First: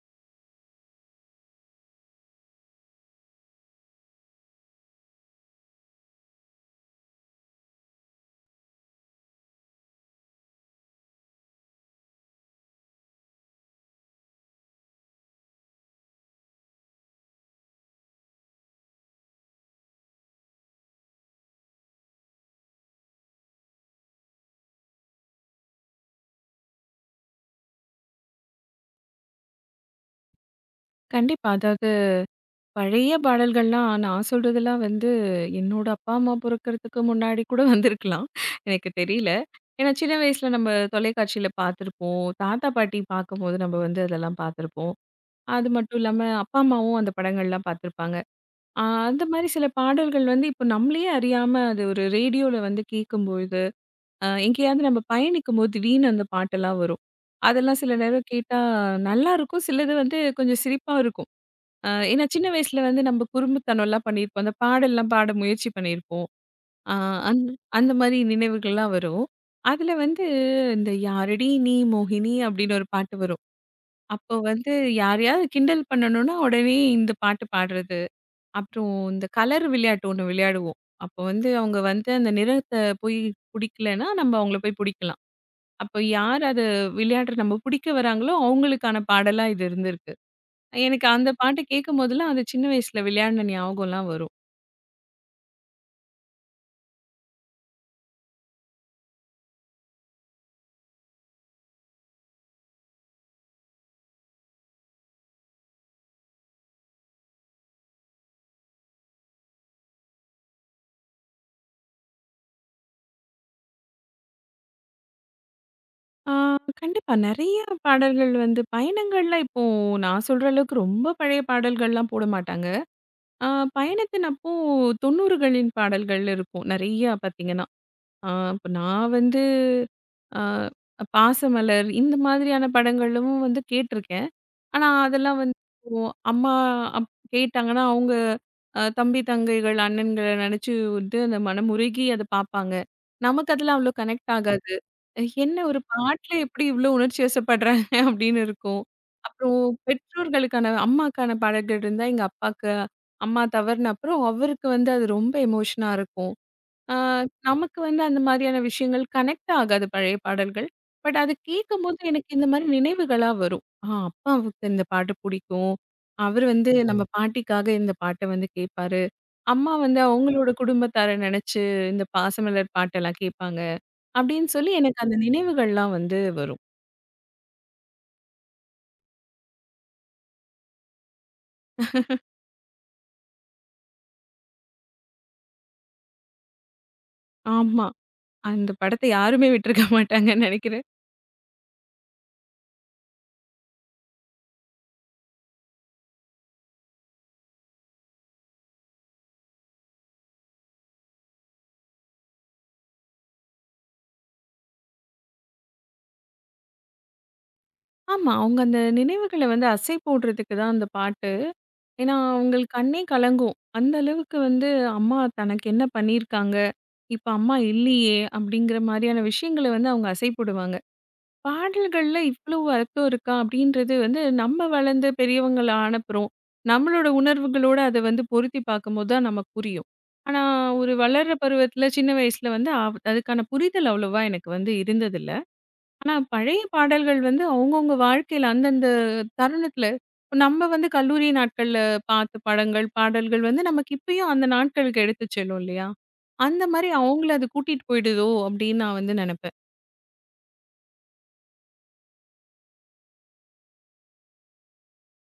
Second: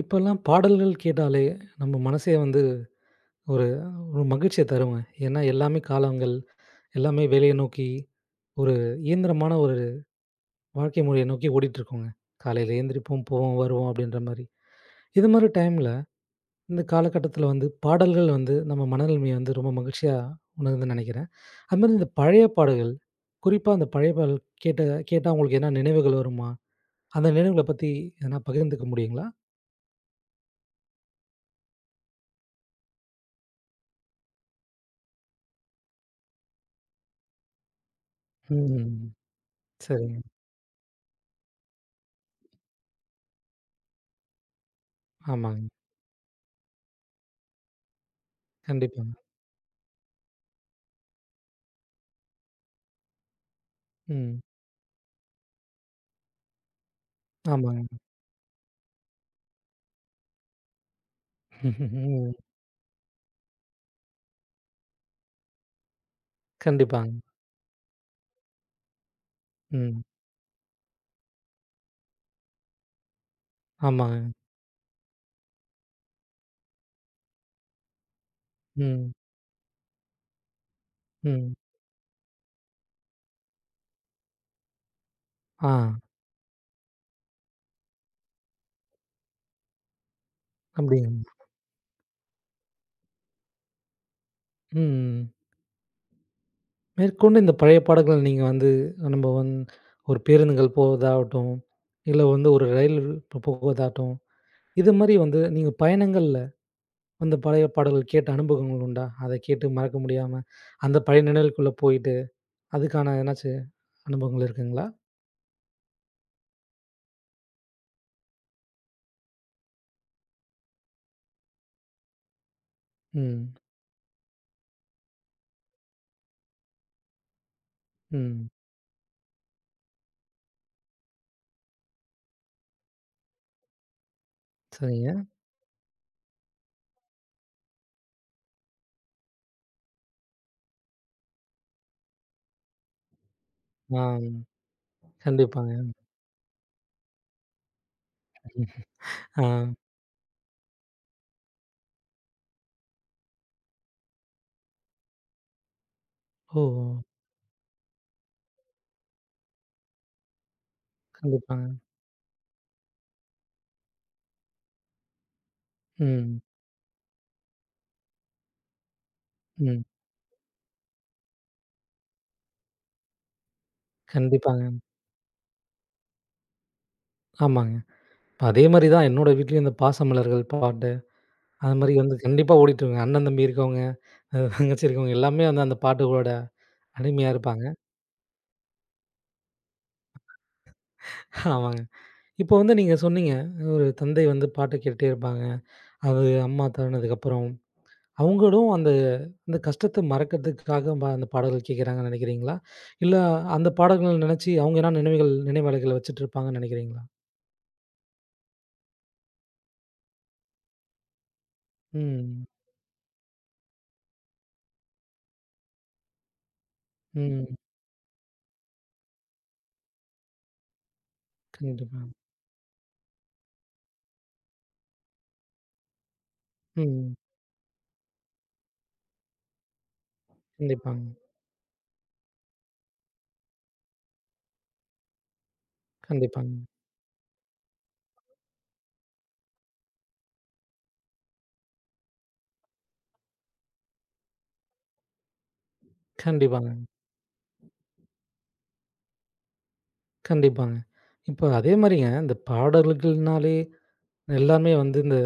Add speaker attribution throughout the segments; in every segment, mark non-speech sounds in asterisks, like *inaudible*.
Speaker 1: இப்பல்லாம் பாடல்கள் கேட்டாலே, நம்ம மனசே வந்து ஒரு ஒரு மகிழ்ச்சிய தருங்க. ஏன்னா, எல்லாமே காலங்கள், எல்லாமே வேலைய நோக்கி ஒரு இயந்திரமான ஒரு வாழ்க்கை முறைய நோக்கி ஓடிட்டுருக்கோங்க. காலையில எழுந்திரிப்போம், போவோம், வருவோம் அப்படின்ற மாரி. இது மாரி டைம்ல, இந்த காலகட்டத்தில வந்து பாடல்கள் வந்து நம்ம மனநிலைமைய வந்து ரொம்ப மகிழ்ச்சியா உணருதுன்னு நெனைக்கிறேன். அது மாரி இந்த பழைய பாடல்கள், குறிப்பா அந்த பழைய பாடல் கேட்ட கேட்டா உங்களுக்கு எதனா நினைவுகள் வருமா? அந்த நினைவுகள பத்தி எதனா பகிர்ந்துக்க முடியுங்களா?
Speaker 2: கண்டிப்பா. அதாவது பழைய பாடல்கள்லாம் நான் சொல்றதெல்லாம் வந்து, என்னோட அப்பா, அம்மா பொறக்கறதுக்கு முன்னாடி கூட வந்திருக்கலாம். எனக்கு
Speaker 1: ம்.
Speaker 2: தெரியல. ஏன்னா சின்ன
Speaker 1: சரிங்க.
Speaker 2: வயசுல நம்ம தொலைக்காட்சியில பார்த்துருப்போம். தாத்தா, பாட்டி பார்க்கும்போது நம்ம வந்து அதெல்லாம் பார்த்துருப்போம். அது
Speaker 1: ஆமாங்க.
Speaker 2: மட்டும் இல்லாம அப்பா, அம்மாவும் அந்த படங்கள்லாம் பார்த்துருப்பாங்க. அ
Speaker 1: கண்டிப்பாங்க.
Speaker 2: அந்த மாரி சில பாடல்கள் வந்து இப்போ நம்மளயே அறியாம அது ஒரு ரேடியோல வந்து கேட்கும்பொழுது,
Speaker 1: ம்.
Speaker 2: எங்கேயாவது நம்ம பயணிக்கும்போது திடீர்னு அந்த பாட்டெல்லாம் வரும். அதெல்லாம் சில
Speaker 1: ஆமாங்க.
Speaker 2: நேரம் கேட்டா நல்லாருக்கும். சிலது வந்து கொஞ்சம் சிரிப்பா இருக்கும். ஏன்னா
Speaker 1: ம்.
Speaker 2: சின்ன வயசுல வந்து நம்ம குறும்புத்தனம்லாம் பண்ணியிருப்போம். அந்த பாடல்லாம் பாட முயற்சி பண்ணியிருப்போம். அ
Speaker 1: கண்டிப்பாங்க.
Speaker 2: அந் அந்த மாரி நினைவுகள்லாம் வரும். அதுல
Speaker 1: ம்.
Speaker 2: வந்து இந்த "யாரடி நீ மோகினி" அப்படின்னு ஒரு பாட்டு வரும்.
Speaker 1: ஆமாங்க.
Speaker 2: அப்போ வந்து யாரையாவது கிண்டல் பண்ணணும்னா உடனே இந்த பாட்டு பாடுறது. அப்புறம்
Speaker 1: ம்.
Speaker 2: இந்த கலர் விளையாட்டு ஒண்ணு விளையாடுவோம். அப்போ வந்து
Speaker 1: ம்.
Speaker 2: அவங்க வந்து அந்த நிறத்த போய் புடிக்கலன்னா, நம்ம அவங்கள போய் புடிக்கலாம்.
Speaker 1: ஆ.
Speaker 2: அப்போ யார் அத விளையாடுற நம்ம புடிக்க வராங்களோ, அவங்களுக்கான பாடலா இது இருந்திருக்கு. எனக்கு
Speaker 1: அப்படிங்களா?
Speaker 2: அந்த பாட்டு கேட்கும்போதெல்லாம், அது சின்ன வயசுல விளையாடின ஞாபகம்லாம் வரும்.
Speaker 1: ம். மேற்கொண்டு இந்த பழைய பாடல்கள் நீங்க வந்து நம்ம வந்து ஒரு பேருந்துகள் போவதாகட்டும், இல்ல வந்து ஒரு ரயில் போவதாகட்டும், இது மாரி வந்து நீங்க பயணங்கள்ல அந்த பழைய பாடல்கள் கேட்ட அனுபவங்கள் உண்டா? அத கேட்டு மறக்க முடியாம, அந்த பழைய நினைவுக்குள்ள போயிட்டு, அதுக்கான எதனாச்சு அனுபவங்கள் இருக்குங்களா?
Speaker 2: ஆ கண்டிப்பா. நெறைய பாடல்கள் வந்து பயணங்கள்லாம் இப்போ நான் சொல்ற அளவுக்கு ரொம்ப பழைய பாடல்கள்லாம் போட மாட்டாங்க. ஆ
Speaker 1: ம்.
Speaker 2: பயணத்தின் அப்போ 90களின் பாடல்கள் இருக்கும். நெறையா பார்த்தீங்கன்னா, ஆ
Speaker 1: ம்.
Speaker 2: இப்ப நான் வந்து ஆ பாசமலர் இந்த மாதிரியான படங்களும் வந்து கேட்டிருக்கேன். ஆனா,
Speaker 1: சரிங்க.
Speaker 2: அதெல்லாம் வந்து இப்போ அம்மா அப் கேட்டாங்கன்னா, அவங்க தம்பி, தங்கைகள், அண்ணன்கள நெனச்சு வந்து அந்த மனமுருகி அத பாப்பாங்க. நமக்கு அதெல்லாம் அவ்ளோ
Speaker 1: ஆ.
Speaker 2: கனெக்ட் ஆகாது. "என்ன ஒரு
Speaker 1: கண்டிப்பாங்க.
Speaker 2: பாட்டுல எப்படி இவ்ளோ உணர்ச்சி வசப்படுறாங்க?" *laughs* அப்படின்னு இருக்கும்.
Speaker 1: ஆ.
Speaker 2: அப்புறம் பெற்றோர்களுக்கான அம்மாக்கான பாடல்கள் இருந்தா, எங்க அப்பாக்கு, அம்மா தவறுன அப்புறம் அவருக்கு வந்து அது ரொம்ப எமோஷனா இருக்கும்.
Speaker 1: ஓ!
Speaker 2: ஆ, நமக்கு வந்து அந்த மாதிரியான விஷயங்கள் கனெக்ட் ஆகாது பழைய பாடல்கள். பட் அது
Speaker 1: கண்டிப்பாங்க.
Speaker 2: கேட்கும்போது எனக்கு இந்த மாரி நினைவுகளா வரும். அப்பாவுக்கு இந்த பாட்டு புடிக்கும்.
Speaker 1: ம்.
Speaker 2: அவரு வந்து நம்ம பாட்டிக்காக இந்த பாட்ட வந்து கேட்பாரு. அம்மா
Speaker 1: ம்.
Speaker 2: வந்து அவங்களோட குடும்பத்தார நெனச்சு இந்த பாசமலர் பாட்டெல்லாம் கேட்பாங்க. அப்படின்னு சொல்லி
Speaker 1: கண்டிப்பாங்க.
Speaker 2: எனக்கு அந்த நினைவுகள்லாம் வந்து வரும்.
Speaker 1: ஆமாங்க. அதே மாரி தான் என்னோட வீட்லயும் இந்த பாசமலர்கள் பாட்டு, அது மாரி வந்து கண்டிப்பா ஓடிட்டு இருக்குங்க. அண்ணன், தம்பி இருக்கவங்க, அ தங்கச்சி இருக்கவங்க எல்லாமே வந்து அந்த பாட்டுகளோட அடிமையா இருப்பாங்க.
Speaker 2: ஆமா. அந்த படத்த யாருமே விட்டுருக்க மாட்டாங்கன்னு நெனைக்கிறேன்.
Speaker 1: ஆமாங்க. இப்போ வந்து நீங்க சொன்னீங்க, ஒரு தந்தை வந்து பாட்டு கேட்டுட்டே இருப்பாங்க. அது அம்மா தவறினதுக்கப்புறம், அவங்களும் அந்த அந்த கஷ்டத்த மறக்கிறதுக்காக ப அந்த பாடல்கள் கேட்குறாங்கன்னு நெனைக்கிறீங்களா? இல்ல அந்த பாடல்கள் நெனச்சு அவங்க என்னா நினைவுகள் நினைவலைகள வச்சுட்டு இருப்பாங்கன்னு நெனைக்கிறீங்களா?
Speaker 2: ஆமா. அவங்க அந்த நினைவுகள வந்து அசை போடுறதுக்கு தான் அந்த பாட்டு. ஏன்னா,
Speaker 1: ம்.
Speaker 2: அவங்களுக்கு கண்ணே கலங்கும். அந்த அளவுக்கு வந்து அம்மா தனக்கு என்ன பண்ணியிருக்காங்க, இப்ப அம்மா
Speaker 1: ம்.
Speaker 2: இல்லையே அப்படிங்கிற மாரியான விஷயங்கள வந்து அவங்க அசை போடுவாங்க.
Speaker 1: கண்டிப்பா.
Speaker 2: பாடல்கள்ல இவ்வளவு அர்த்தம் இருக்கா அப்படின்றது வந்து நம்ம வளர்ந்து பெரியவங்கள ஆனப்புறம், நம்மளோட
Speaker 1: ம்.
Speaker 2: உணர்வுகளோட அத வந்து பொருத்தி பார்க்கும்போது தான் நமக்கு புரியும். ஆனா, ஒரு
Speaker 1: கண்டிப்பாங்க.
Speaker 2: வளர்ற பருவத்துல சின்ன வயசுல வந்து அதுக்கான புரிதல் அவ்வளவா எனக்கு வந்து இருந்ததில்ல. ஆனா,
Speaker 1: கண்டிப்பாங்க.
Speaker 2: பழைய பாடல்கள் வந்து அவங்கவங்க வாழ்க்கையில அந்தந்த தருணத்துல இப்ப நம்ம வந்து கல்லூரி நாட்கள்ல பார்த்த படங்கள், பாடல்கள் வந்து நமக்கு இப்பயும் அந்த நாட்களுக்கு எடுத்துச் செல்லும் இல்லையா? அந்த
Speaker 1: கண்டிப்பாங்க.
Speaker 2: மாரி அவங்கள அது கூட்டிட்டு போயிடுதோ! அப்டின்னு நான் வந்து நெனப்பேன்.
Speaker 1: கண்டிப்பாங்க. இப்போ அதே மாரிங்க, இந்த பாடல்கள்னாலே எல்லாமே வந்து இந்த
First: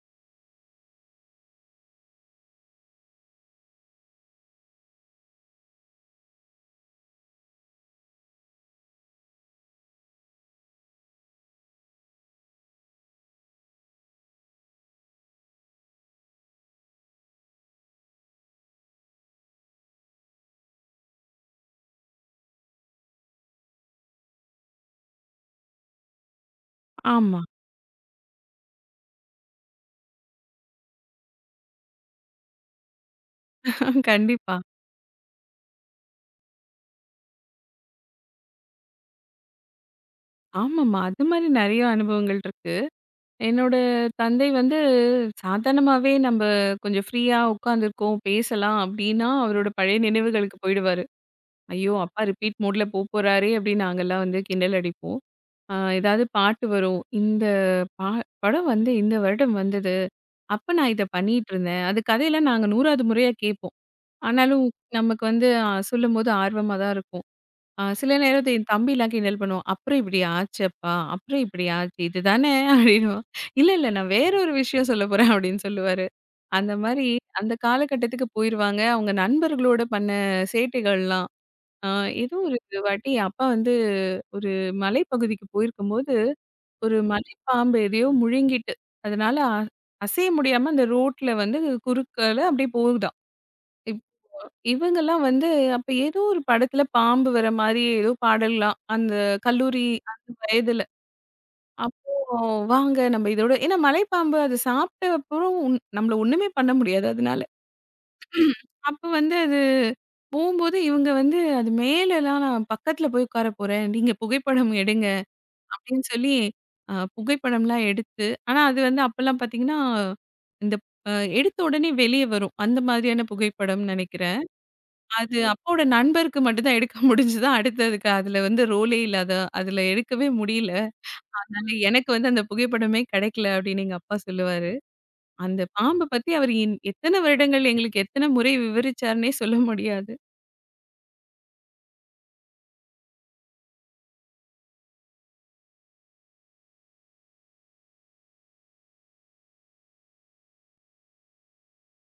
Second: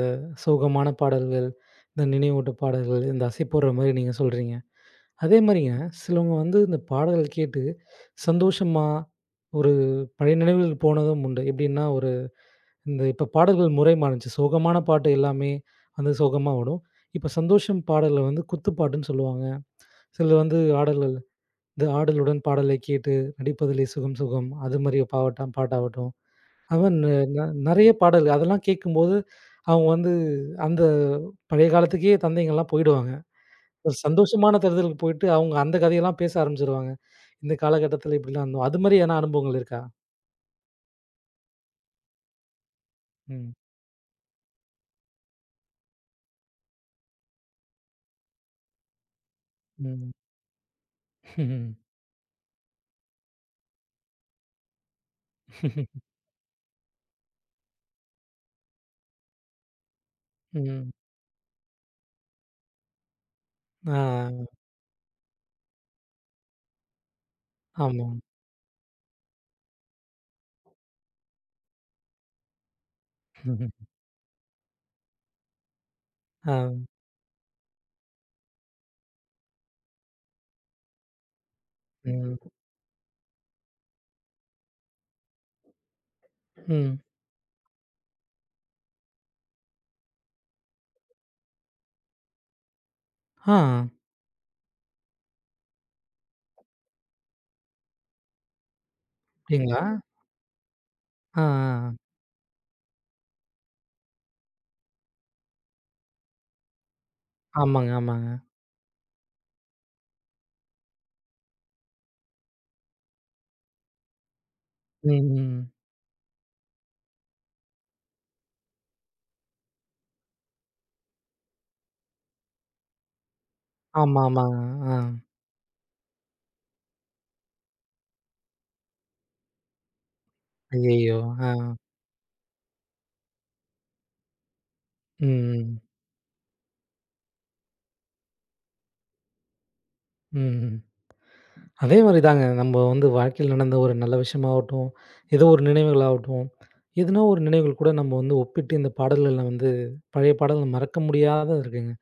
Speaker 1: சோகமான பாடல்கள், இந்த நினைவூட்ட பாடல்கள், இந்த அசை போடுற மாரி நீங்க சொல்றீங்க. அதே மாரிங்க சிலவங்க வந்து இந்த பாடல் கேட்டு சந்தோஷமா ஒரு பழைய நினைவுகளுக்கு போனதும் உண்டு. எப்படின்னா, ஒரு இந்த இப்ப பாடல்கள் முறை மாறுச்சு. சோகமான பாட்டு எல்லாமே வந்து சோகமா ஓடும். இப்ப சந்தோஷம் பாடல்ல வந்து குத்துப்பாட்டுன்னு சொல்லுவாங்க. சிலர் வந்து ஆடல்கள் இந்த ஆடலுடன் பாடலை கேட்டு நடிப்பதிலே சுகம் சுகம் அது மாரி பாவட்டா பாட்டாகட்டும். அவன் நெ
Speaker 2: ஆமா.
Speaker 1: நெ நெறைய பாடல் அதெல்லாம் கேட்கும்போது, அவங்க வந்து அந்த பழைய காலத்துக்கே தந்தைங்கலாம் போயிடுவாங்க. ஒரு
Speaker 2: கண்டிப்பா.
Speaker 1: சந்தோஷமான தருதலுக்கு போயிட்டு, அவங்க அந்த கதையெல்லாம் பேச ஆரம்பிச்சுருவாங்க. இந்த காலகட்டத்தில இப்படிலாம் இருந்தோம். அது மாரி எதனா அனுபவங்கள் இருக்கா?
Speaker 2: ஆமாமா. அது மாரி நெறைய அனுபவங்கள் இருக்கு.
Speaker 1: ம்.
Speaker 2: என்னோட தந்தை வந்து சாதாரணமாவே நம்ப கொஞ்சம் ஃப்ரீயா உட்கார்ந்திருக்கோம், பேசலாம் அப்டின்னா, அவரோட பழைய
Speaker 1: ம்.
Speaker 2: நினைவுகளுக்கு போயிடுவாரு.
Speaker 1: ம்.
Speaker 2: ஐயோ! அப்பா ரிப்பீட் மோட்ல போப்போறாரே! அப்டின்னு நாங்கலாம் வந்து கிண்டல் அடிப்போம். ஏதாவது பாட்டு வரும். இந்த பா படம் வந்து இந்த வருடம் வந்தது.
Speaker 1: ம்
Speaker 2: அப்ப நான் இத பண்ணிட்டு இருந்தேன். அது கதையெல்லாம் நாங்க 100வது முறையா கேட்போம்.
Speaker 1: ஆ.
Speaker 2: ஆனாலும் நமக்கு வந்து சொல்லும்போது ஆர்வமா தான் இருக்கும்.
Speaker 1: ஆமா.
Speaker 2: சில நேரத்து என் தம்பிலாம் கிண்டல் பண்ணுவான். "அப்புறம் இப்படி ஆச்சு அப்பா, அப்புறம் இப்படி ஆச்சு. இதுதானே" *laughs* அப்படின்னுவான். "இல்ல, இல்ல நான் வேற ஒரு விஷயம் சொல்ல போறேன்" அப்படின்னு சொல்லுவாரு. அந்த
Speaker 1: ஆ.
Speaker 2: மாரி அந்த காலகட்டத்துக்கு போயிருவாங்க. அவங்க நண்பர்களோட பண்ண சேட்டைகள்லாம். அ ஏதோ
Speaker 1: ம்.
Speaker 2: ஒரு வாட்டி அப்பா வந்து ஒரு மலைப்பகுதிக்கு போயிருக்கும்போது ஒரு
Speaker 1: ம்.
Speaker 2: மலைப்பாம்பு எதையோ முழுங்கிட்டு, அதனால அசைய முடியாம அந்த ரோட்ல வந்து குறுக்கால அப்படியே போகுதாம்.
Speaker 1: ஆ.
Speaker 2: இப் இவங்கலாம் வந்து அப்ப ஏதோ ஒரு படத்துல பாம்பு வர மாரி ஏதோ பாடல்லாம். அந்த
Speaker 1: அப்படிங்களா?
Speaker 2: கல்லூரி அந்த வயதுல.
Speaker 1: ஆ, ஆ.
Speaker 2: அப்போ வாங்க நம்ம இதோட ஏன்னா மலைப்பாம்பு அது சாப்பிட்ட அப்புறம் நம்மள ஒண்ணுமே பண்ண முடியாது அதனால.
Speaker 1: ஆமாங்க, ஆமாங்க.
Speaker 2: அப்ப வந்து அது போம்போது இவங்க வந்து அது மேலலாம் நான் பக்கத்துல போய் உட்கார போறேன். நீங்க புகைப்படம் எடுங்க.
Speaker 1: ம், ம்.
Speaker 2: அப்படின்னு சொல்லி புகைப்படம்லாம் எடுத்து ஆனா அது வந்து அப்பலாம் பார்த்தீங்கன்னா, இந்த அ எடுத்த உடனே வெளிய வரும். அந்த மாதிரியான புகைப்படம்
Speaker 1: ஆமா,
Speaker 2: நெனைக்கிறேன்.
Speaker 1: ஆமாங்க. ஆ.
Speaker 2: அது அப்பாவோட நண்பருக்கு மட்டும் தான் எடுக்க முடிஞ்சது. அடுத்ததுக்கு அதுல வந்து ரோலே இல்லாத அதுல எடுக்கவே முடியல.
Speaker 1: ஐயய்யோ! ஆ.
Speaker 2: அதனால எனக்கு வந்து அந்த புகைப்படமே கிடைக்கல அப்படின்னு எங்க அப்பா சொல்லுவாரு. அந்த
Speaker 1: ம்,
Speaker 2: பாம்ப பத்தி அவர் என் எத்தன வருடங்கள் எங்களுக்கு எத்தன முறை விவரிச்சாருன்னே சொல்ல முடியாது.
Speaker 1: ம். ம். அதே மாரி தாங்க. நம்ம வந்து வாழ்க்கையில நடந்த ஒரு நல்ல விஷயமாகட்டும், ஏதோ ஒரு நினைவுகளாகட்டும், எதுனா ஒரு நினைவுகள் கூட நம்ம வந்து ஒப்பிட்டு இந்த பாடல்கள்ல வந்து பழைய பாடல்கள் மறக்க முடியாதது இருக்குங்க.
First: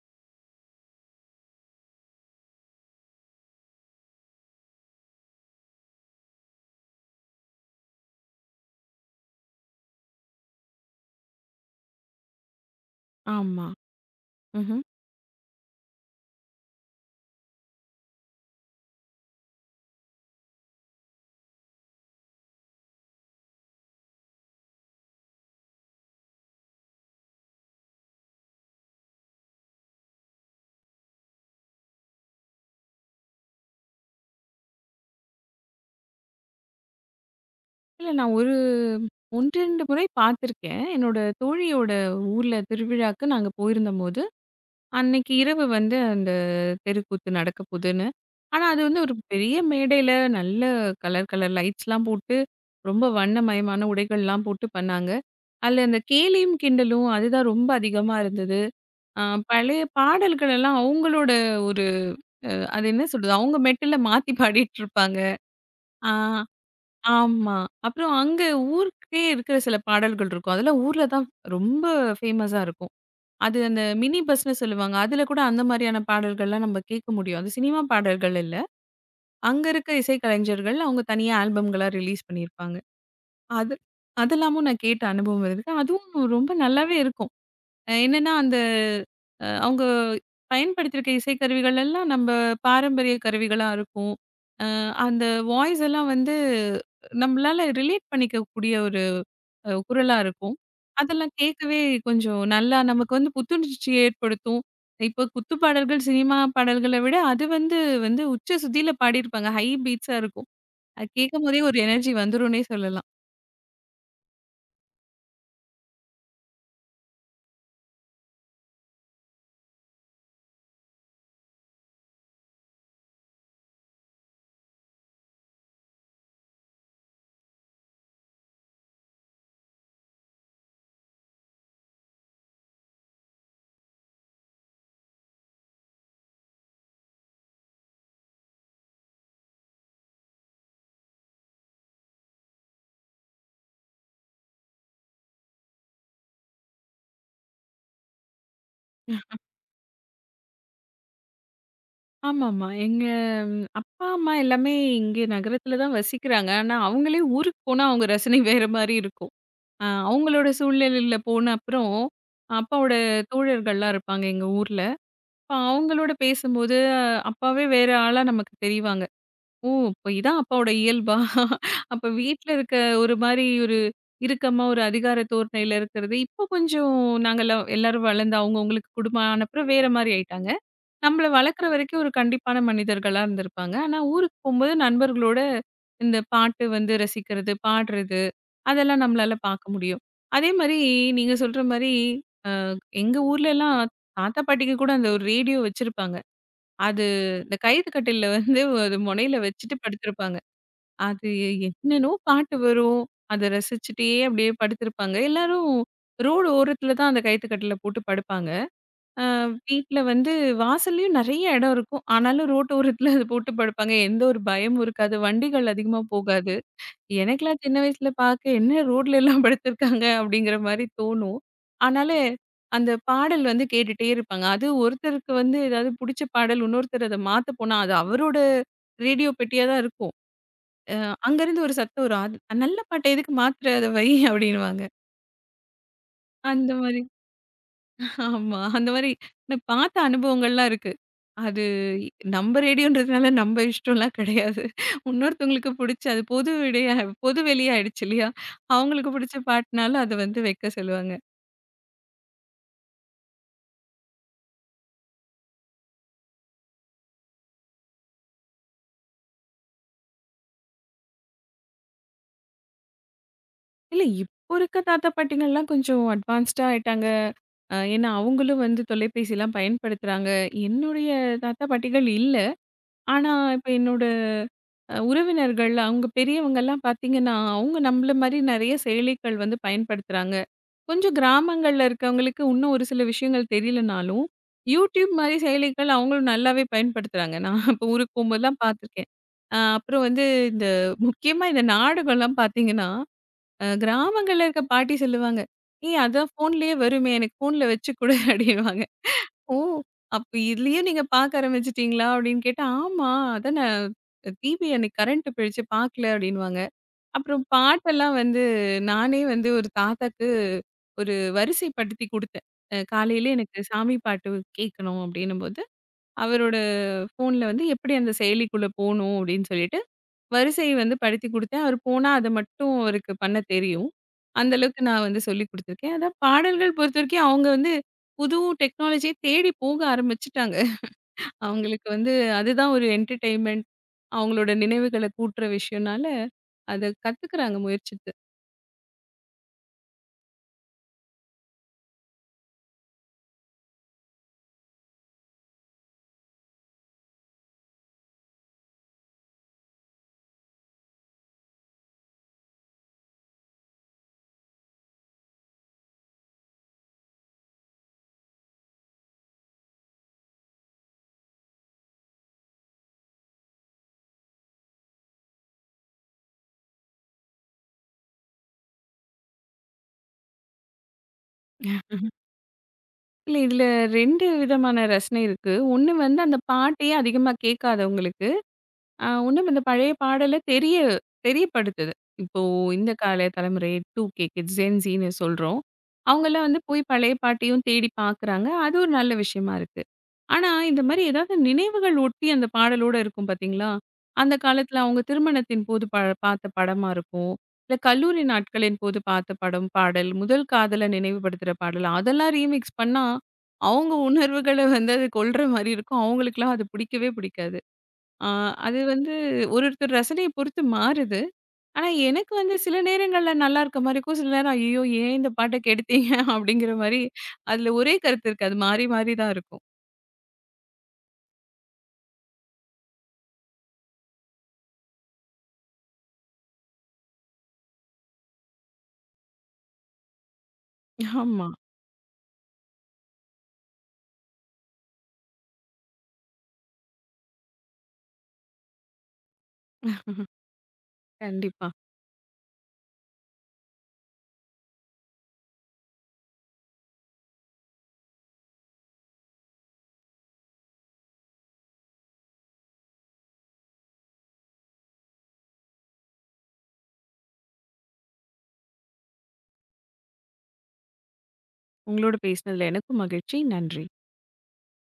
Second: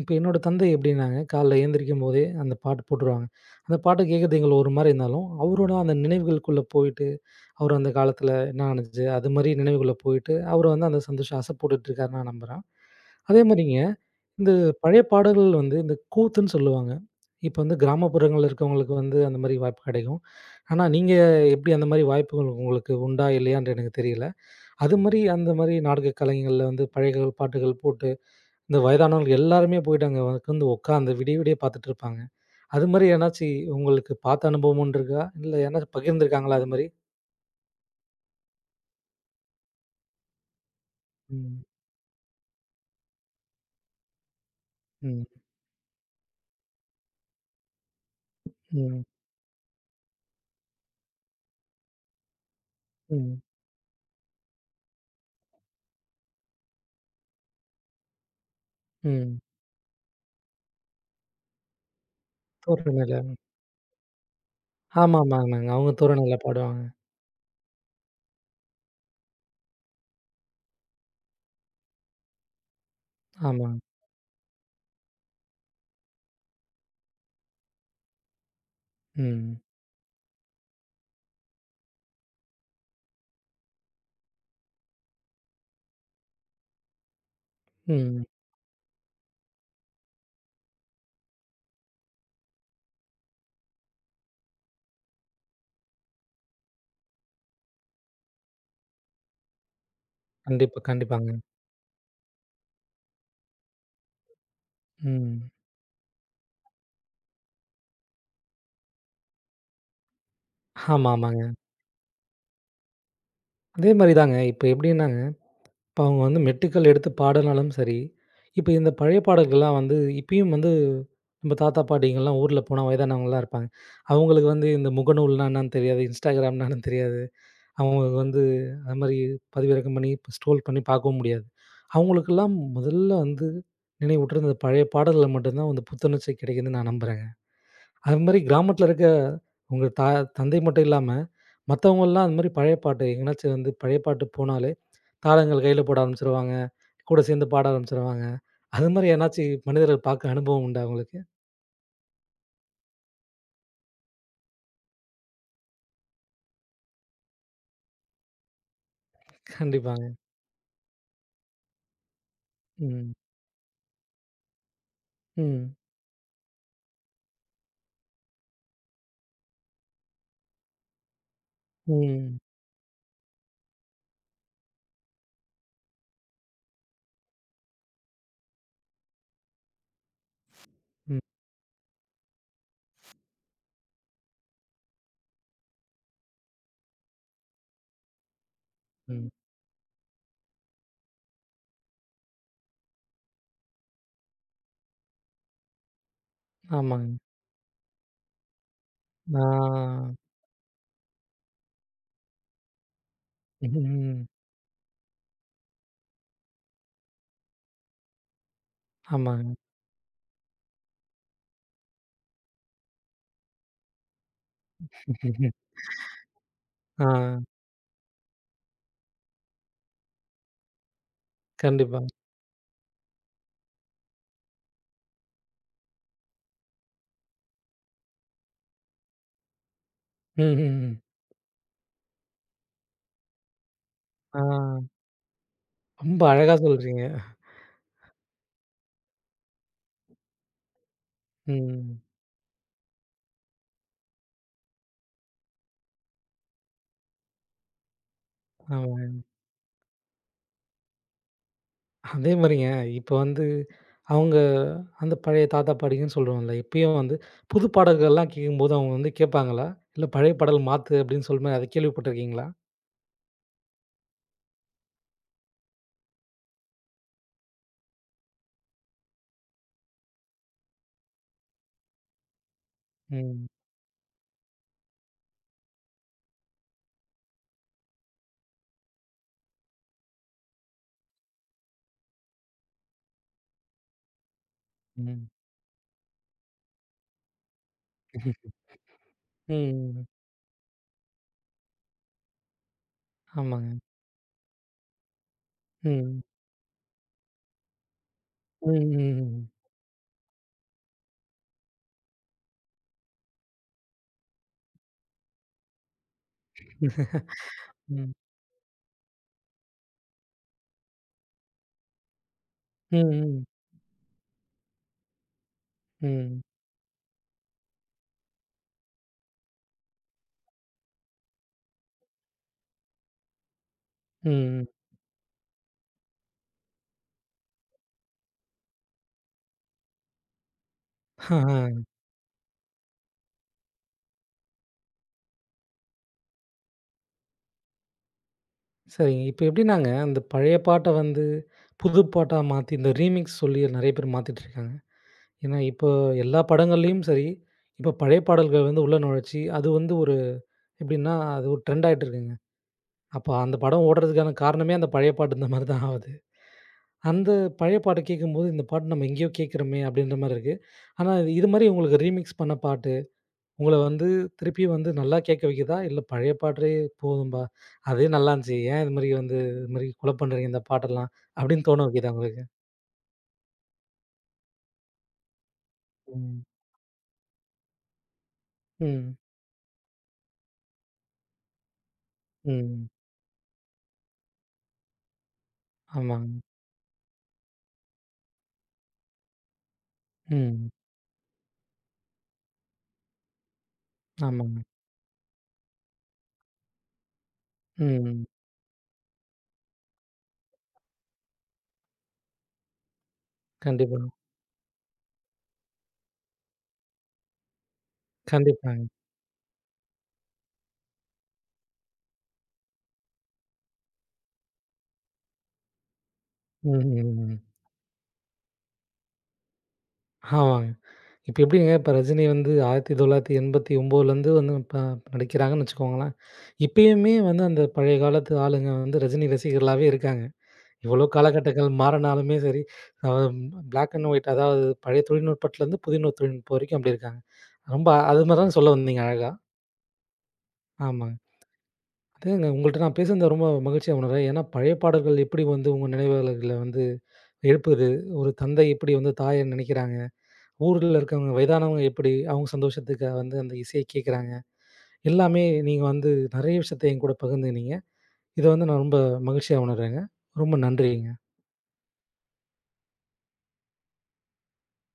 Speaker 1: இப்ப என்னோட தந்தை எப்படின்னாங்க, காலைல எழுந்திரிக்கும்போதே அந்த பாட்டு போட்டுருவாங்க. அந்த பாட்டு கேட்கறது எங்களுக்கு ஒரு மாரி இருந்தாலும், அவரோட அந்த நினைவுகளுக்குள்ள போயிட்டு, அவர் அந்த காலத்துல என்ன நடந்துச்சு, அது மாரி நினைவுக்குள்ள போயிட்டு, அவர் வந்து அந்த சந்தோஷம் அசை போட்டுட்டு இருக்காருன்னு நான் நம்புறேன். அதே
Speaker 2: ஆமா.
Speaker 1: மாரிங்க இந்த
Speaker 2: ம்ஹ்ம்.
Speaker 1: பழைய பாடல்கள் வந்து இந்த கூத்துன்னு சொல்லுவாங்க. இப்ப வந்து கிராமப்புறங்கள்ல இருக்கவங்களுக்கு வந்து அந்த மாரி வாய்ப்பு கிடைக்கும். ஆனா, நீங்க எப்படி அந்த மாரி வாய்ப்புகள் உங்களுக்கு உண்டா? இல்லையான்னு எனக்கு தெரியல. அது மாரி அந்த மாரி நாடக கலைஞங்கள்ல வந்து பழைய கால பாட்டுகள் போட்டு, இந்த வயதானவர்கள் எல்லாருமே போயிட்டு அங்க வந்து உட்கார்ந்து விடிய விடிய பார்த்துட்டு இருப்பாங்க. அது மாரி எதனாச்சு உங்களுக்கு பார்த்த அனுபவம் ஒண்ணு இருக்கா? இல்ல யாருனாச்சும் பகிர்ந்துருக்காங்களா அது மாரி?
Speaker 2: இல்ல நான் ஒரு 1, 2 முறை பார்த்துருக்கேன். என்னோட
Speaker 1: ம்.
Speaker 2: தோழியோட ஊர்ல திருவிழாக்கு நாங்க போயிருந்தபோது,
Speaker 1: ம்.
Speaker 2: அன்னைக்கு இரவு வந்து அந்த தெருக்கூத்து நடக்க போதுன்னு. ஆனா, அது வந்து
Speaker 1: ம்.
Speaker 2: ஒரு பெரிய மேடையில நல்ல கலர் கலர் லைட்ஸ்லாம் போட்டு, ரொம்ப
Speaker 1: ம்.
Speaker 2: வண்ணமயமான உடைகள்லாம் போட்டு பண்ணாங்க. அதுல அந்த கேலியும், கிண்டலும் அதுதான் ரொம்ப அதிகமா இருந்தது. அ
Speaker 1: ம்.
Speaker 2: பழைய பாடல்கள் எல்லாம் அவங்களோட ஒரு அ அது என்ன
Speaker 1: தோரணை
Speaker 2: சொல்றது? அவங்க மெட்டுல மாத்தி பாடிட்டு இருப்பாங்க.
Speaker 1: ஆமா, ஆமாங்க. அவங்க
Speaker 2: ஆ
Speaker 1: தோரணையில பாடுவாங்க.
Speaker 2: ஆமா. அப்புறம் அங்க ஊருக்கே இருக்கிற சில பாடல்கள் இருக்கும். அதெல்லாம் ஊர்ல தான் ரொம்ப ஃபேமஸா இருக்கும். அது
Speaker 1: ஆமா.
Speaker 2: அந்த மினி பஸ்ன்னு சொல்லுவாங்க. அதுல கூட அந்த மாரியான பாடல்கள்லாம் நம்ம கேட்க முடியும். அது சினிமா பாடல்கள் இல்ல.
Speaker 1: ம்.
Speaker 2: அங்க இருக்க இசைக்கலைஞர்கள் அவங்க தனியா ஆல்பம்களா ரிலீஸ் பண்ணியிருப்பாங்க. அது அதெல்லாமும் நான் கேட்ட அனுபவம் இருக்கு. அதுவும் ரொம்ப நல்லாவே இருக்கும்.
Speaker 1: ம்.
Speaker 2: என்னன்னா, அந்த அவங்க பயன்படுத்தியிருக்க இசைக்கருவிகள் எல்லாம் நம்ப பாரம்பரிய கருவிகளா இருக்கும். அ அந்த வாய்ஸ் எல்லாம் வந்து நம்பளால ரிலேட் பண்ணிக்கக்கூடிய ஒரு குரலா இருக்கும்.
Speaker 1: கண்டிப்பா,
Speaker 2: அதெல்லாம்
Speaker 1: கண்டிப்பாங்க.
Speaker 2: கேட்கவே கொஞ்சம் நல்லா நமக்கு வந்து புத்துணர்ச்சி ஏற்படுத்தும். இப்போ
Speaker 1: ம்.
Speaker 2: குத்து பாடல்கள், சினிமா பாடல்கள விட அது வந்து வந்து உச்ச சுதியில பாடியிருப்பாங்க. ஹை பீட்ஸா இருக்கும். அது
Speaker 1: ஆமா, ஆமாங்க.
Speaker 2: கேட்கும்போதே ஒரு எனர்ஜி வந்துரும்னே சொல்லலாம்.
Speaker 1: அதே மாரி தாங்க. இப்ப எப்படின்னாங்க, இப்ப அவங்க வந்து மெட்டுக்கள் எடுத்து பாடுனாலும் சரி, இப்ப இந்த பழைய பாடல்கள்லாம் வந்து இப்பயும் வந்து நம்ம தாத்தா, பாட்டிங்கலாம் ஊர்ல போனா வயதானவங்கலாம் இருப்பாங்க. அவங்களுக்கு வந்து இந்த முகநூல்னா என்னன்னு தெரியாது, இன்ஸ்டாகிராம்னா என்னன்னு தெரியாது. அவங்களுக்கு வந்து அது மாரி பதிவிறக்கம் பண்ணி ஸ்ட்ரோல் பண்ணி பார்க்கவும் முடியாது. அவங்களுக்கெல்லாம் முதல்ல வந்து நினைவூட்டுறது இந்த பழைய பாடல்கள் மட்டும் தான் வந்து புத்துணர்ச்சி கிடைக்குதுன்னு நான் நம்புறேன். அது மாரி கிராமத்துல இருக்க உங்க தந்தை மட்டும் இல்லாம, மத்தவங்கலாம் அந்த மாரி பழைய பாட்டு எங்கனாச்சும் வந்து பழைய பாட்டு போனாலே, தாளங்கள் கையில போட ஆரம்பிச்சுருவாங்க. கூட சேர்ந்து பாட ஆரம்பிச்சுருவாங்க. அது மாரி யாருனாச்சு மனிதர்கள் பார்க்க அனுபவம் உண்டா உங்களுக்கு?
Speaker 2: ஆமாமா. எங்க ம், அப்பா, அம்மா எல்லாமே இங்கே நகரத்தில தான் வசிக்கிறாங்க. ஆனா, அவங்களே ஊருக்கு போனா அவங்க ரசனை வேற மாரி இருக்கும்.
Speaker 1: கண்டிப்பாங்க.
Speaker 2: அவங்களோட சூழ்நிலையில போன அப்புறம், அப்பாவோட
Speaker 1: ம்.
Speaker 2: தோழர்கள்லாம் இருப்பாங்க எங்க ஊர்ல. அப்ப
Speaker 1: ம்.
Speaker 2: அவங்களோட பேசும்போது, அப்பாவே வேற ஆளா நமக்கு தெரிவாங்க. ஓ! இப்ப இதான் அப்பாவோட இயல்பா? அப்ப
Speaker 1: ம்.
Speaker 2: வீட்ல இருக்க ஒரு மாரி ஒரு இறுக்கமா, ஒரு அதிகார தோரணையில இருக்கிறது, இப்போ கொஞ்சம் நாங்கலாம் எல்லாரும் வளர்ந்து அவங்கவங்களுக்கு குடும்பம் ஆன அப்புறம் வேற மாரி ஆயிட்டாங்க.
Speaker 1: ம்.
Speaker 2: நம்மள வளர்க்குற வரைக்கும் ஒரு கண்டிப்பான மனிதர்களா இருந்திருப்பாங்க. ஆனா ஊருக்கு போம்போது நண்பர்களோட இந்த பாட்டு வந்து ரசிக்கிறது, பாடுறது அதெல்லாம்
Speaker 1: ம்.
Speaker 2: நம்மளால பார்க்க முடியும். அதே மாரி நீங்க சொல்ற மாரி அ எங்க ஊர்லலாம் தாத்தா, பாட்டிக்கு கூட அந்த ஒரு ரேடியோ வச்சிருப்பாங்க. அது
Speaker 1: ஆமாங்க.
Speaker 2: இந்த கயிறு கட்டில்ல வந்து அது மொனையில வச்சுட்டு
Speaker 1: ஆ.
Speaker 2: படுத்திருப்பாங்க. அது என்னன்னோ பாட்டு வரும். அத ரசிச்சுட்டே
Speaker 1: ம்.
Speaker 2: அப்படியே படுத்திருப்பாங்க. எல்லாரும் ரோடு ஓரத்துல தான் அந்த கயித்து கட்டில போட்டு படுப்பாங்க. அ
Speaker 1: ஆமாங்க.
Speaker 2: வீட்ல வந்து வாசல்லயும் நெறைய இடம் இருக்கும். ஆனாலும் ரோட்டோரத்துல அது போட்டு படுப்பாங்க. எந்த ஒரு பயமும் இருக்காது. வண்டிகள் அதிகமா போகாது.
Speaker 1: ஆ.
Speaker 2: எனக்கெல்லாம் சின்ன வயசுல பார்க்க என்ன ரோட்ல எல்லாம் படுத்திருக்காங்க அப்படிங்கிற மாரி தோணும்.
Speaker 1: கண்டிப்பா.
Speaker 2: ஆனாலும் அந்த பாடல் வந்து கேட்டுட்டே இருப்பாங்க. அது ஒருத்தருக்கு வந்து ஏதாவது புடிச்ச பாடல் இன்னொருத்தர் அத மாத்த போனா, அது அவரோட ரேடியோ பெட்டியா தான் இருக்கும்.
Speaker 1: ம். ம்.
Speaker 2: அ
Speaker 1: ம்.
Speaker 2: அங்கருந்து ஒரு சத்தம் வரும். அது நல்ல பாட்ட எதுக்கு மாத்துற? அத வை
Speaker 1: ஆ.
Speaker 2: அப்படின்னுவாங்க.
Speaker 1: ரொம்ப அழகா
Speaker 2: அந்த மாரி
Speaker 1: சொல்றீங்க.
Speaker 2: ஆமா. அந்த மாரி நான் பார்த்த அனுபவங்கள்லாம் இருக்கு. அது
Speaker 1: ம்.
Speaker 2: நம்ம ரேடியோன்றதுனால நம்ம இஷ்டம்லாம் கிடையாது. இன்னொருத்தவங்களுக்கு பிடிச்ச அது பொது விடையா பொது வெளியாயிடுச்சு இல்லையா?
Speaker 1: ஆமா.
Speaker 2: அவங்களுக்கு பிடிச்ச பாட்டுனால அத வந்து வைக்க சொல்லுவாங்க.
Speaker 1: அதே மாரிங்க, இப்ப வந்து அவங்க அந்த பழைய தாத்தா, பாட்டிங்கன்னு சொல்றோம்ல, இப்பயும் வந்து புது பாடல்கள்லாம் கேட்கும்போது அவங்க வந்து கேட்பாங்களா? இல்ல பழைய பாடல் மாத்து அப்படின்னு சொல்ற மாரி அத கேள்விப்பட்டுருக்கீங்களா?
Speaker 2: இல்ல இப்போ இருக்க தாத்தா பாட்டிங்கள்லாம் கொஞ்சம் அட்வான்ஸ்டா ஆயிட்டாங்க. ஏன்னா அவங்களும் வந்து தொலைபேசிலாம் பயன்படுத்துறாங்க. என்னுடைய தாத்தா பாட்டிகள் இல்ல. ஆனா
Speaker 1: ம்,
Speaker 2: இப்ப என்னோட உறவினர்கள் அவங்க பெரியவங்கலாம் பார்த்தீங்கன்னா, அவங்க நம்மள மாரி நெறைய செயலிகள் வந்து பயன்படுத்துறாங்க. கொஞ்சம் கிராமங்கள்ல இருக்கவங்களுக்கு இன்னும் ஒரு சில விஷயங்கள் தெரியலனாலும், YouTube
Speaker 1: ம்,
Speaker 2: மாரி செயலிகள் அவங்களும் நல்லாவே பயன்படுத்துறாங்க. நான் இப்ப ஊருக்கு போம்போதெல்லாம் பார்த்துருக்கேன்.
Speaker 1: ம்,
Speaker 2: அப்புறம்
Speaker 1: ம்.
Speaker 2: வந்து இந்த முக்கியமா இந்த நாடகம்லாம் பார்த்தீங்கன்னா,
Speaker 1: ஆமாங்க.
Speaker 2: கிராமங்கள்ல இருக்க பாட்டி சொல்லுவாங்க, "ஏய்
Speaker 1: ம்,
Speaker 2: அதான் ஃபோன்லயே வருமே எனக்கு ஃபோன்ல வச்சு குடு" *laughs*
Speaker 1: ம்,
Speaker 2: அப்படின்னுவாங்க.
Speaker 1: ம், ம்,
Speaker 2: "ஓ! அப்ப இதுலயும் நீங்க பார்க்க ஆரம்பிச்சுட்டீங்களா?" அப்படின்னு கேட்டா, "ஆமா, அதான் நான் டிவி அன்னைக்கு கரண்ட் போயிடுச்சு பார்க்கல" அப்படின்னுவாங்க. அப்புறம்
Speaker 1: ம்,
Speaker 2: பாட்டெல்லாம் வந்து நானே வந்து ஒரு தாத்தாக்கு ஒரு வரிசைப்படுத்தி குடுத்தேன். காலையில
Speaker 1: ம்,
Speaker 2: எனக்கு சாமி பாட்டு கேட்கணும் அப்படின்னும்போது,
Speaker 1: ம்,
Speaker 2: அவரோட ஃபோன்ல வந்து எப்படி அந்த செயலிக்குள்ள போணும் அப்படின்னு சொல்லிட்டு, வரிசை வந்து படுத்தி குடுத்தேன். அவர் போனா அத மட்டும் அவருக்கு பண்ண தெரியும். அந்த
Speaker 1: ம்.
Speaker 2: அளவுக்கு நான் வந்து சொல்லிக் குடுத்துருக்கேன். அதான் பாடல்கள் பொறுத்தவரைக்கும் அவங்க வந்து புது டெக்னாலஜிய தேடி போக ஆரம்பிச்சுட்டாங்க.
Speaker 1: ஆஹ்
Speaker 2: அவங்களுக்கு வந்து அதுதான் ஒரு என்டர்டெயின்மென்ட். அவங்களோட நினைவுகள கூட்டுற விஷயம்னால, அத கத்துக்கிறாங்க முயற்சித்து.
Speaker 1: சரிங்க. இப்ப எப்படின்னாங்க, அந்த பழைய பாட்ட வந்து புது பாட்டா மாத்தி இந்த ரீமிக்ஸ் சொல்லி நெறைய பேர் மாத்திட்டுருக்காங்க. ஏன்னா, இப்போ எல்லா படங்கள்லயும் சரி, இப்போ பழைய பாடல்கள் வந்து உள்ள நுழைச்சு, அது வந்து ஒரு எப்படின்னா, அது ஒரு ட்ரெண்ட் ஆயிட்டு இருக்குங்க. அப்போ அந்த படம் ஓடுறதுக்கான காரணமே அந்த பழைய பாட்டு இந்த மாரி தான் ஆவுது. அந்த பழைய பாட்ட கேட்கும்போது, இந்த பாட்டு நம்ம எங்கேயோ கேட்கிறோமே அப்படின்ற மாரி இருக்கு. ஆனா, இது மாரி உங்களுக்கு ரீமிக்ஸ் பண்ண பாட்டு, உங்கள வந்து திருப்பி வந்து நல்லா கேட்க வைக்குதா? இல்ல பழைய பாட்டே போதும்பா, அதே நல்லாருந்துச்சு. ஏன் இது மாரி வந்து இது மாரி கொலை பண்றீங்க இந்த பாட்டெல்லாம் அப்படின்னு தோண
Speaker 2: ம்ஹ்ம்.
Speaker 1: வைக்குதா உங்களுக்கு?
Speaker 2: இல்ல இதுல 2 விதமான ரசனை இருக்கு. ஒண்ணு வந்து அந்த
Speaker 1: ம்.
Speaker 2: பாட்டையே அதிகமா கேட்காதவங்களுக்கு,
Speaker 1: ம்,
Speaker 2: இன்னும் இந்த பழைய பாடல தெரியப்படுத்துது. இப்போ
Speaker 1: ம்.
Speaker 2: இந்த கால தலைமுறை 2K கிட்ஸ், ஜென்ஸின்னு சொல்றோம்.
Speaker 1: ஆமாங்க.
Speaker 2: அவங்கலாம் வந்து போய் பழைய பாட்டையும் தேடி பார்க்குறாங்க. அது ஒரு நல்ல விஷயமா இருக்கு. ஆனா,
Speaker 1: ம்.
Speaker 2: இந்த மாரி ஏதாவது நினைவுகள் ஒட்டி அந்த பாடலோட இருக்கும் பார்த்தீங்களா? அந்த
Speaker 1: ஆமாங்க.
Speaker 2: காலத்துல அவங்க திருமணத்தின் போது பார்த்த படமா இருக்கும். இல்ல கல்லூரி
Speaker 1: ம்.
Speaker 2: நாட்களின் போது பார்த்த படம், பாடல், முதல் காதல நினைவுபடுத்துற பாடல் அதெல்லாம் ரீமிக்ஸ் பண்ணா, அவங்க
Speaker 1: கண்டிப்பா,
Speaker 2: உணர்வுகள வந்து அது கொல்ற மாரி இருக்கும். அவங்களுக்கெல்லாம் அது பிடிக்கவே பிடிக்காது. ஆ அது
Speaker 1: கண்டிப்பாங்க.
Speaker 2: வந்து ஒரு ஒருத்தர் ரசனைய பொறுத்து மாறுது. ஆனா எனக்கு வந்து சில நேரங்கள்ல நல்லா இருக்க மாரி இருக்கும். சில நேரம் ஐயய்யோ! ஏன் இந்த பாட்ட கெடுத்தீங்க *laughs* அப்படிங்கிற
Speaker 1: ம்,
Speaker 2: மாரி
Speaker 1: ம், ம்.
Speaker 2: அதுல ஒரே கருத்து இருக்காது. மாறி மாறி தான் இருக்கும்.
Speaker 1: ஆமாங்க. இப்ப எப்படிங்க இப்ப ரஜினி வந்து 1989லருந்து வந்து இப்ப நடிக்கிறாங்கன்னு வச்சுக்கோங்களேன். இப்பயுமே வந்து அந்த பழைய காலத்து ஆளுங்க வந்து ரஜினி ரசிகர்களாவே இருக்காங்க. இவ்வளோ
Speaker 2: ஆமா,
Speaker 1: காலகட்டங்கள் மாறினாலுமே சரி, அ பிளாக் அண்ட் ஒயிட் அதாவது பழைய தொழில்நுட்பத்துலருந்து புதிய நு- தொழில்நுட்பம் வரைக்கும் அப்படி இருக்காங்க. ரொம்ப அது மாரி தான் சொல்ல வந்தீங்க அழகா. ஆமாங்க.
Speaker 2: கண்டிப்பா.
Speaker 1: அதேங்க உங்கள்ட்ட நான் பேசுனது ரொம்ப மகிழ்ச்சியா உணர்றேன். ஏன்னா பழைய பாடல்கள் எப்படி வந்து உங்க நினைவுகள வந்து எழுப்புது. ஒரு தந்தை எப்படி வந்து தாய நினைக்கிறாங்க. ஊர்ல இருக்கவங்க வயதானவங்க எப்படி அவங்க சந்தோஷத்துக்காக வந்து அந்த இசைய கேட்குறாங்க. எல்லாமே நீங்க வந்து நெறைய விஷயத்த என்கூட பகிர்ந்துக்கினீங்க. இத வந்து நான் ரொம்ப மகிழ்ச்சியா உணர்றேங்க. ரொம்ப நன்றிங்க.
Speaker 2: உங்களோட பேசினதுல எனக்கும் மகிழ்ச்சி. நன்றி.